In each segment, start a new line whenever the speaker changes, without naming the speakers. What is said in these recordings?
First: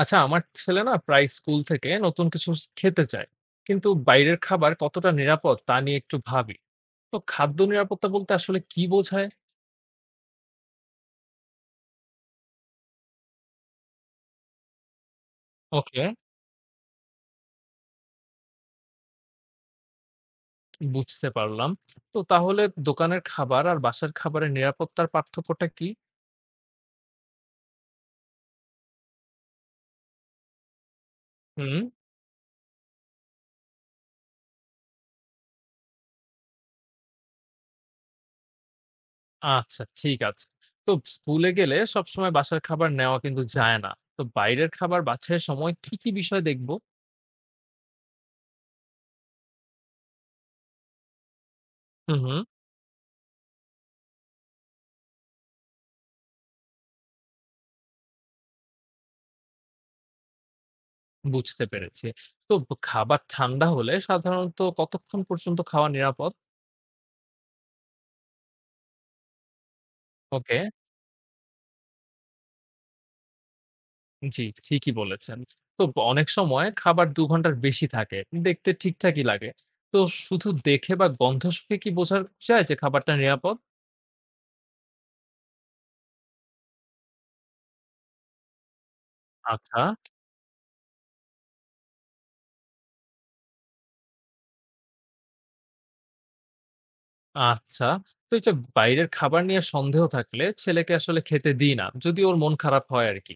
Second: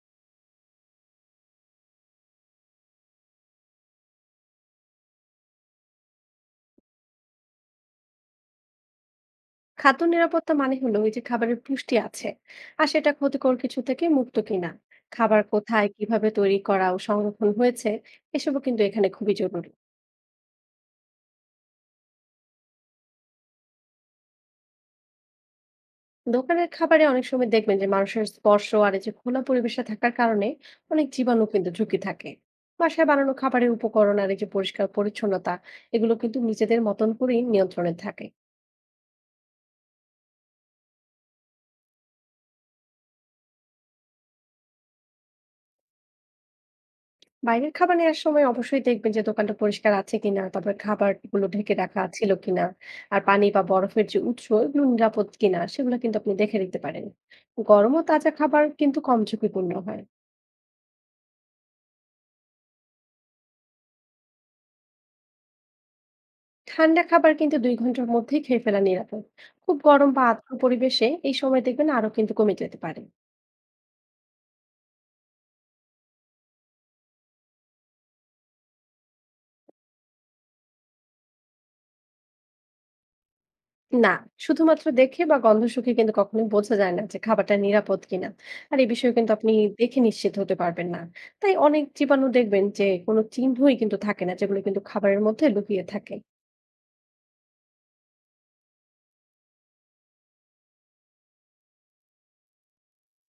আচ্ছা, আমার ছেলে না প্রায় স্কুল থেকে নতুন কিছু খেতে চায়, কিন্তু বাইরের খাবার কতটা নিরাপদ তা নিয়ে একটু ভাবি। তো খাদ্য নিরাপত্তা বলতে আসলে কি বোঝায়?
খাদ্য নিরাপত্তা মানে হলো ওই যে খাবারের পুষ্টি আছে আর সেটা ক্ষতিকর কিছু থেকে মুক্ত কিনা। খাবার কোথায়
ওকে,
কিভাবে তৈরি করা ও সংরক্ষণ হয়েছে এসবও কিন্তু এখানে খুবই জরুরি।
বুঝতে পারলাম। তো তাহলে দোকানের খাবার আর বাসার খাবারের নিরাপত্তার পার্থক্যটা কি?
দোকানের খাবারে অনেক সময় দেখবেন যে মানুষের স্পর্শ আর এই যে খোলা পরিবেশে থাকার কারণে অনেক জীবাণু কিন্তু
হুম।
ঝুঁকি থাকে। বাসায় বানানো খাবারের উপকরণ আর এই যে পরিষ্কার পরিচ্ছন্নতা এগুলো কিন্তু নিজেদের মতন করেই নিয়ন্ত্রণে থাকে।
আচ্ছা, ঠিক আছে। তো স্কুলে গেলে সবসময় বাসার খাবার নেওয়া কিন্তু যায় না। তো বাইরের খাবার বাছাইয়ের সময় কি কি বিষয় দেখবো?
বাইরের খাবার নেওয়ার সময় অবশ্যই দেখবেন যে দোকানটা পরিষ্কার আছে কিনা, তারপর খাবার গুলো ঢেকে রাখা
হুম,
ছিল
হুম।
কিনা, আর পানি বা বরফের যে উৎস এগুলো নিরাপদ কিনা সেগুলো কিন্তু আপনি দেখে নিতে পারেন। গরম ও তাজা খাবার কিন্তু কম ঝুঁকিপূর্ণ হয়।
বুঝতে পেরেছি। তো খাবার ঠান্ডা হলে সাধারণত কতক্ষণ পর্যন্ত খাওয়া নিরাপদ?
ঠান্ডা খাবার কিন্তু ২ ঘন্টার মধ্যেই খেয়ে ফেলা নিরাপদ। খুব গরম বা আর্দ্র
ওকে,
পরিবেশে এই সময় দেখবেন আরো কিন্তু কমে যেতে পারে।
জি, ঠিকই বলেছেন। তো অনেক সময় খাবার ২ ঘন্টার বেশি থাকে। দেখতে ঠিকঠাকই লাগে। তো শুধু দেখে বা গন্ধ শুঁকে কি বোঝা যায় যে খাবারটা নিরাপদ?
না, শুধুমাত্র দেখে বা গন্ধ শুঁকে কিন্তু কখনোই বোঝা যায় না যে খাবারটা নিরাপদ কিনা। আর এই বিষয়ে কিন্তু আপনি
আচ্ছা,
দেখে নিশ্চিত হতে পারবেন না। তাই অনেক জীবাণু দেখবেন যে কোনো চিহ্নই কিন্তু থাকে না যেগুলো কিন্তু খাবারের মধ্যে লুকিয়ে থাকে।
আচ্ছা। তো এই যে বাইরের খাবার নিয়ে সন্দেহ থাকলে ছেলেকে আসলে খেতে দিই না, যদি ওর মন খারাপ হয় আরকি।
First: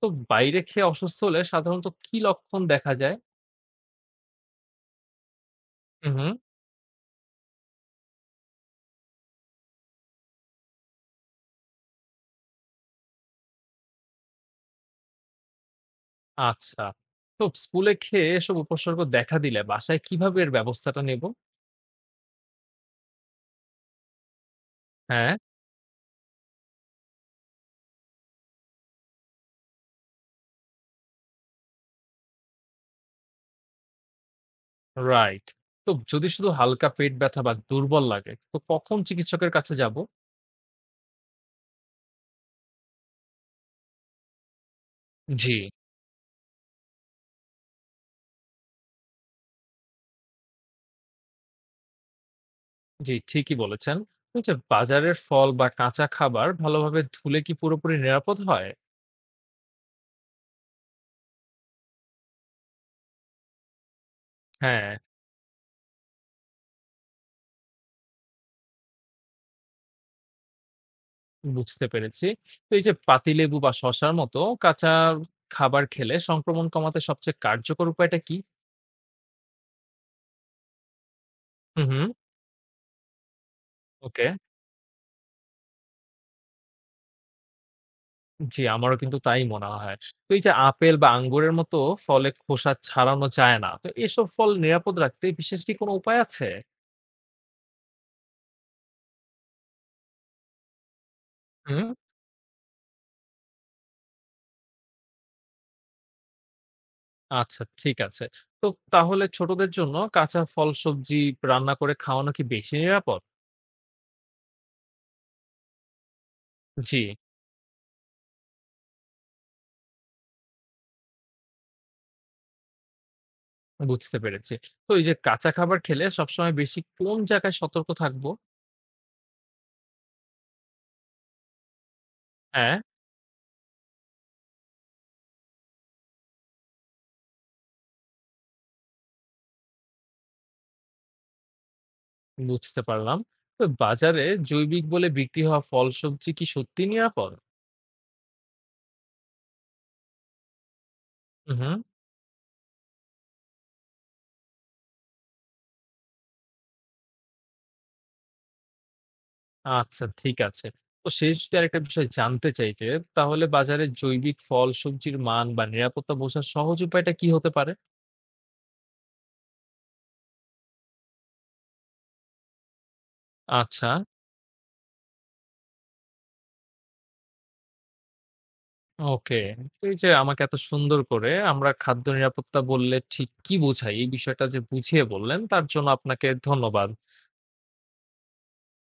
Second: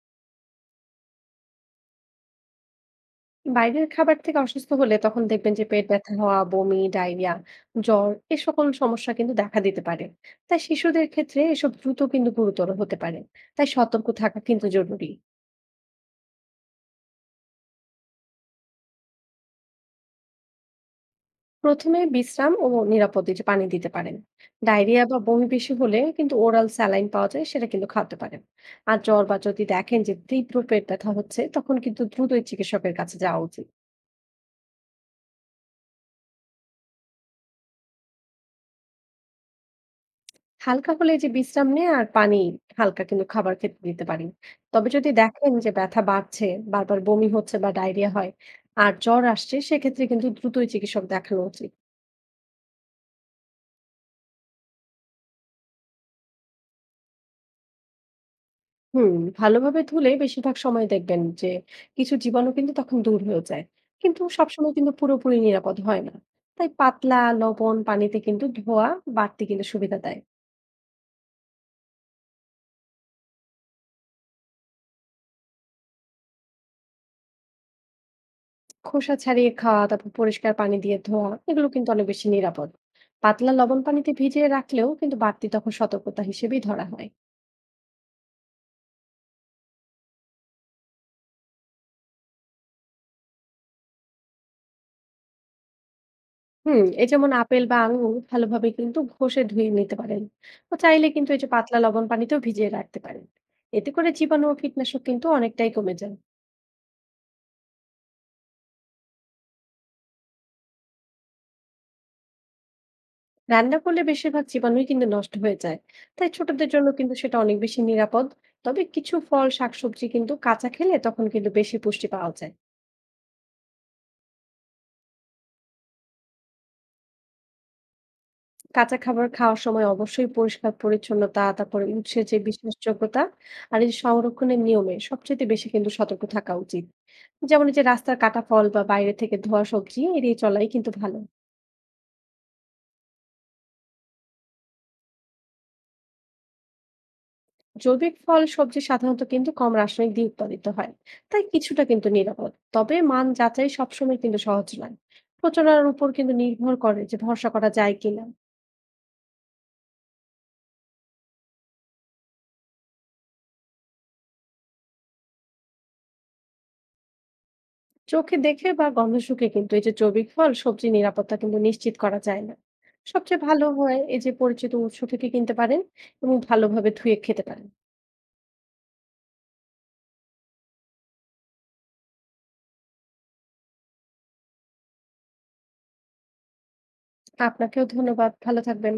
তো বাইরে খেয়ে অসুস্থ হলে সাধারণত কি লক্ষণ দেখা যায়?
বাইরের খাবার থেকে অসুস্থ হলে তখন দেখবেন যে পেট
হু,
ব্যথা
হু,
হওয়া, বমি, ডায়রিয়া, জ্বর এ সকল সমস্যা কিন্তু দেখা দিতে পারে। তাই শিশুদের ক্ষেত্রে এসব দ্রুত কিন্তু গুরুতর হতে পারে। তাই সতর্ক থাকা কিন্তু জরুরি।
আচ্ছা। তো স্কুলে খেয়ে এসব উপসর্গ দেখা দিলে বাসায় কিভাবে এর ব্যবস্থাটা নেব?
প্রথমে বিশ্রাম ও নিরাপদে যে পানি দিতে পারেন। ডায়রিয়া বা
হ্যাঁ।
বমি বেশি হলে কিন্তু ওরাল স্যালাইন পাওয়া যায়, সেটা কিন্তু খাওয়াতে পারেন। আর জ্বর বা যদি দেখেন যে তীব্র পেট ব্যথা হচ্ছে তখন কিন্তু দ্রুতই চিকিৎসকের কাছে যাওয়া উচিত।
রাইট। তো যদি শুধু হালকা পেট ব্যথা বা দুর্বল লাগে, তো কখন চিকিৎসকের কাছে যাব?
হালকা হলে যে বিশ্রাম নিয়ে আর পানি, হালকা কিন্তু খাবার খেতে দিতে পারেন। তবে যদি দেখেন
জি।
যে ব্যথা বাড়ছে, বারবার বমি হচ্ছে বা ডায়রিয়া হয় আর জ্বর আসছে, সেক্ষেত্রে কিন্তু দ্রুতই চিকিৎসক দেখানো উচিত।
জি, ঠিকই বলেছেন। তো এই যে বাজারের ফল বা কাঁচা খাবার ভালোভাবে ধুলে কি পুরোপুরি নিরাপদ হয়?
হুম, ভালোভাবে ধুলে বেশিরভাগ সময় দেখবেন যে কিছু জীবাণু কিন্তু তখন দূর হয়ে যায়, কিন্তু সবসময় কিন্তু
হ্যাঁ,
পুরোপুরি নিরাপদ হয় না। তাই পাতলা লবণ পানিতে কিন্তু ধোয়া বাড়তি কিন্তু সুবিধা দেয়।
বুঝতে পেরেছি। তো এই যে পাতিলেবু বা শসার মতো কাঁচা খাবার খেলে সংক্রমণ কমাতে সবচেয়ে কার্যকর উপায়টা কি?
খোসা ছাড়িয়ে খাওয়া তারপর পরিষ্কার পানি দিয়ে ধোয়া এগুলো
হুম,
কিন্তু অনেক
হুম।
বেশি নিরাপদ। পাতলা লবণ পানিতে
ওকে।
ভিজিয়ে রাখলেও কিন্তু বাড়তি তখন সতর্কতা হিসেবেই ধরা হয়।
জি, আমারও কিন্তু তাই মনে হয়। তো এই যে আপেল বা আঙ্গুরের মতো ফলে খোসা ছাড়ানো যায় না। তো এসব ফল নিরাপদ রাখতে বিশেষ কি কোনো উপায় আছে?
হুম, এই যেমন আপেল বা আঙুর ভালোভাবে কিন্তু ঘষে ধুয়ে নিতে পারেন ও চাইলে কিন্তু এই যে পাতলা
হুম।
লবণ পানিতেও ভিজিয়ে রাখতে পারেন। এতে করে জীবাণু ও কীটনাশক কিন্তু অনেকটাই কমে যায়।
আচ্ছা, ঠিক আছে। তো তাহলে ছোটদের জন্য কাঁচা ফল সবজি রান্না করে খাওয়ানো কি বেশি নিরাপদ?
রান্না করলে বেশিরভাগ জীবাণুই কিন্তু নষ্ট হয়ে যায়, তাই ছোটদের জন্য
জি,
কিন্তু সেটা অনেক বেশি নিরাপদ। তবে কিছু ফল শাকসবজি কিন্তু কাঁচা খেলে তখন কিন্তু বেশি পুষ্টি পাওয়া যায়।
বুঝতে পেরেছি। তো এই যে কাঁচা খাবার খেলে সবসময় বেশি কোন জায়গায় সতর্ক থাকবো?
কাঁচা খাবার খাওয়ার সময় অবশ্যই পরিষ্কার পরিচ্ছন্নতা, তারপরে উৎসের যে
হ্যাঁ,
বিশ্বাসযোগ্যতা আর এই যে সংরক্ষণের নিয়মে সবচেয়ে বেশি কিন্তু সতর্ক থাকা উচিত। যেমন এই যে রাস্তার কাটা ফল বা বাইরে থেকে ধোয়া সবজি এড়িয়ে চলাই কিন্তু ভালো।
বুঝতে পারলাম। তো বাজারে জৈবিক বলে বিক্রি হওয়া ফল সবজি কি সত্যিই নিরাপদ?
জৈবিক ফল সবজি সাধারণত কিন্তু কম রাসায়নিক দিয়ে উৎপাদিত হয়, তাই
উহুম,
কিছুটা কিন্তু নিরাপদ। তবে মান যাচাই সবসময় কিন্তু সহজ নয়। প্রচারণার উপর কিন্তু নির্ভর করে যে ভরসা করা যায় কিনা।
আচ্ছা, ঠিক আছে। তো শেষ যদি আরেকটা বিষয় জানতে চাই যে, তাহলে বাজারে জৈবিক ফল সবজির মান বা নিরাপত্তা বোঝার সহজ উপায়টা কি হতে পারে?
চোখে দেখে বা গন্ধ শুকে কিন্তু এই যে জৈবিক ফল সবজি নিরাপত্তা কিন্তু নিশ্চিত করা যায় না। সবচেয়ে ভালো
আচ্ছা।
হয় এই যে পরিচিত উৎস থেকে কিনতে পারেন এবং ভালোভাবে ধুয়ে খেতে পারেন।
ওকে। এই যে আমাকে এত সুন্দর করে আমরা খাদ্য নিরাপত্তা বললে ঠিক কি বোঝাই এই বিষয়টা যে বুঝিয়ে বললেন তার জন্য আপনাকে ধন্যবাদ।
আপনাকেও ধন্যবাদ, ভালো থাকবেন।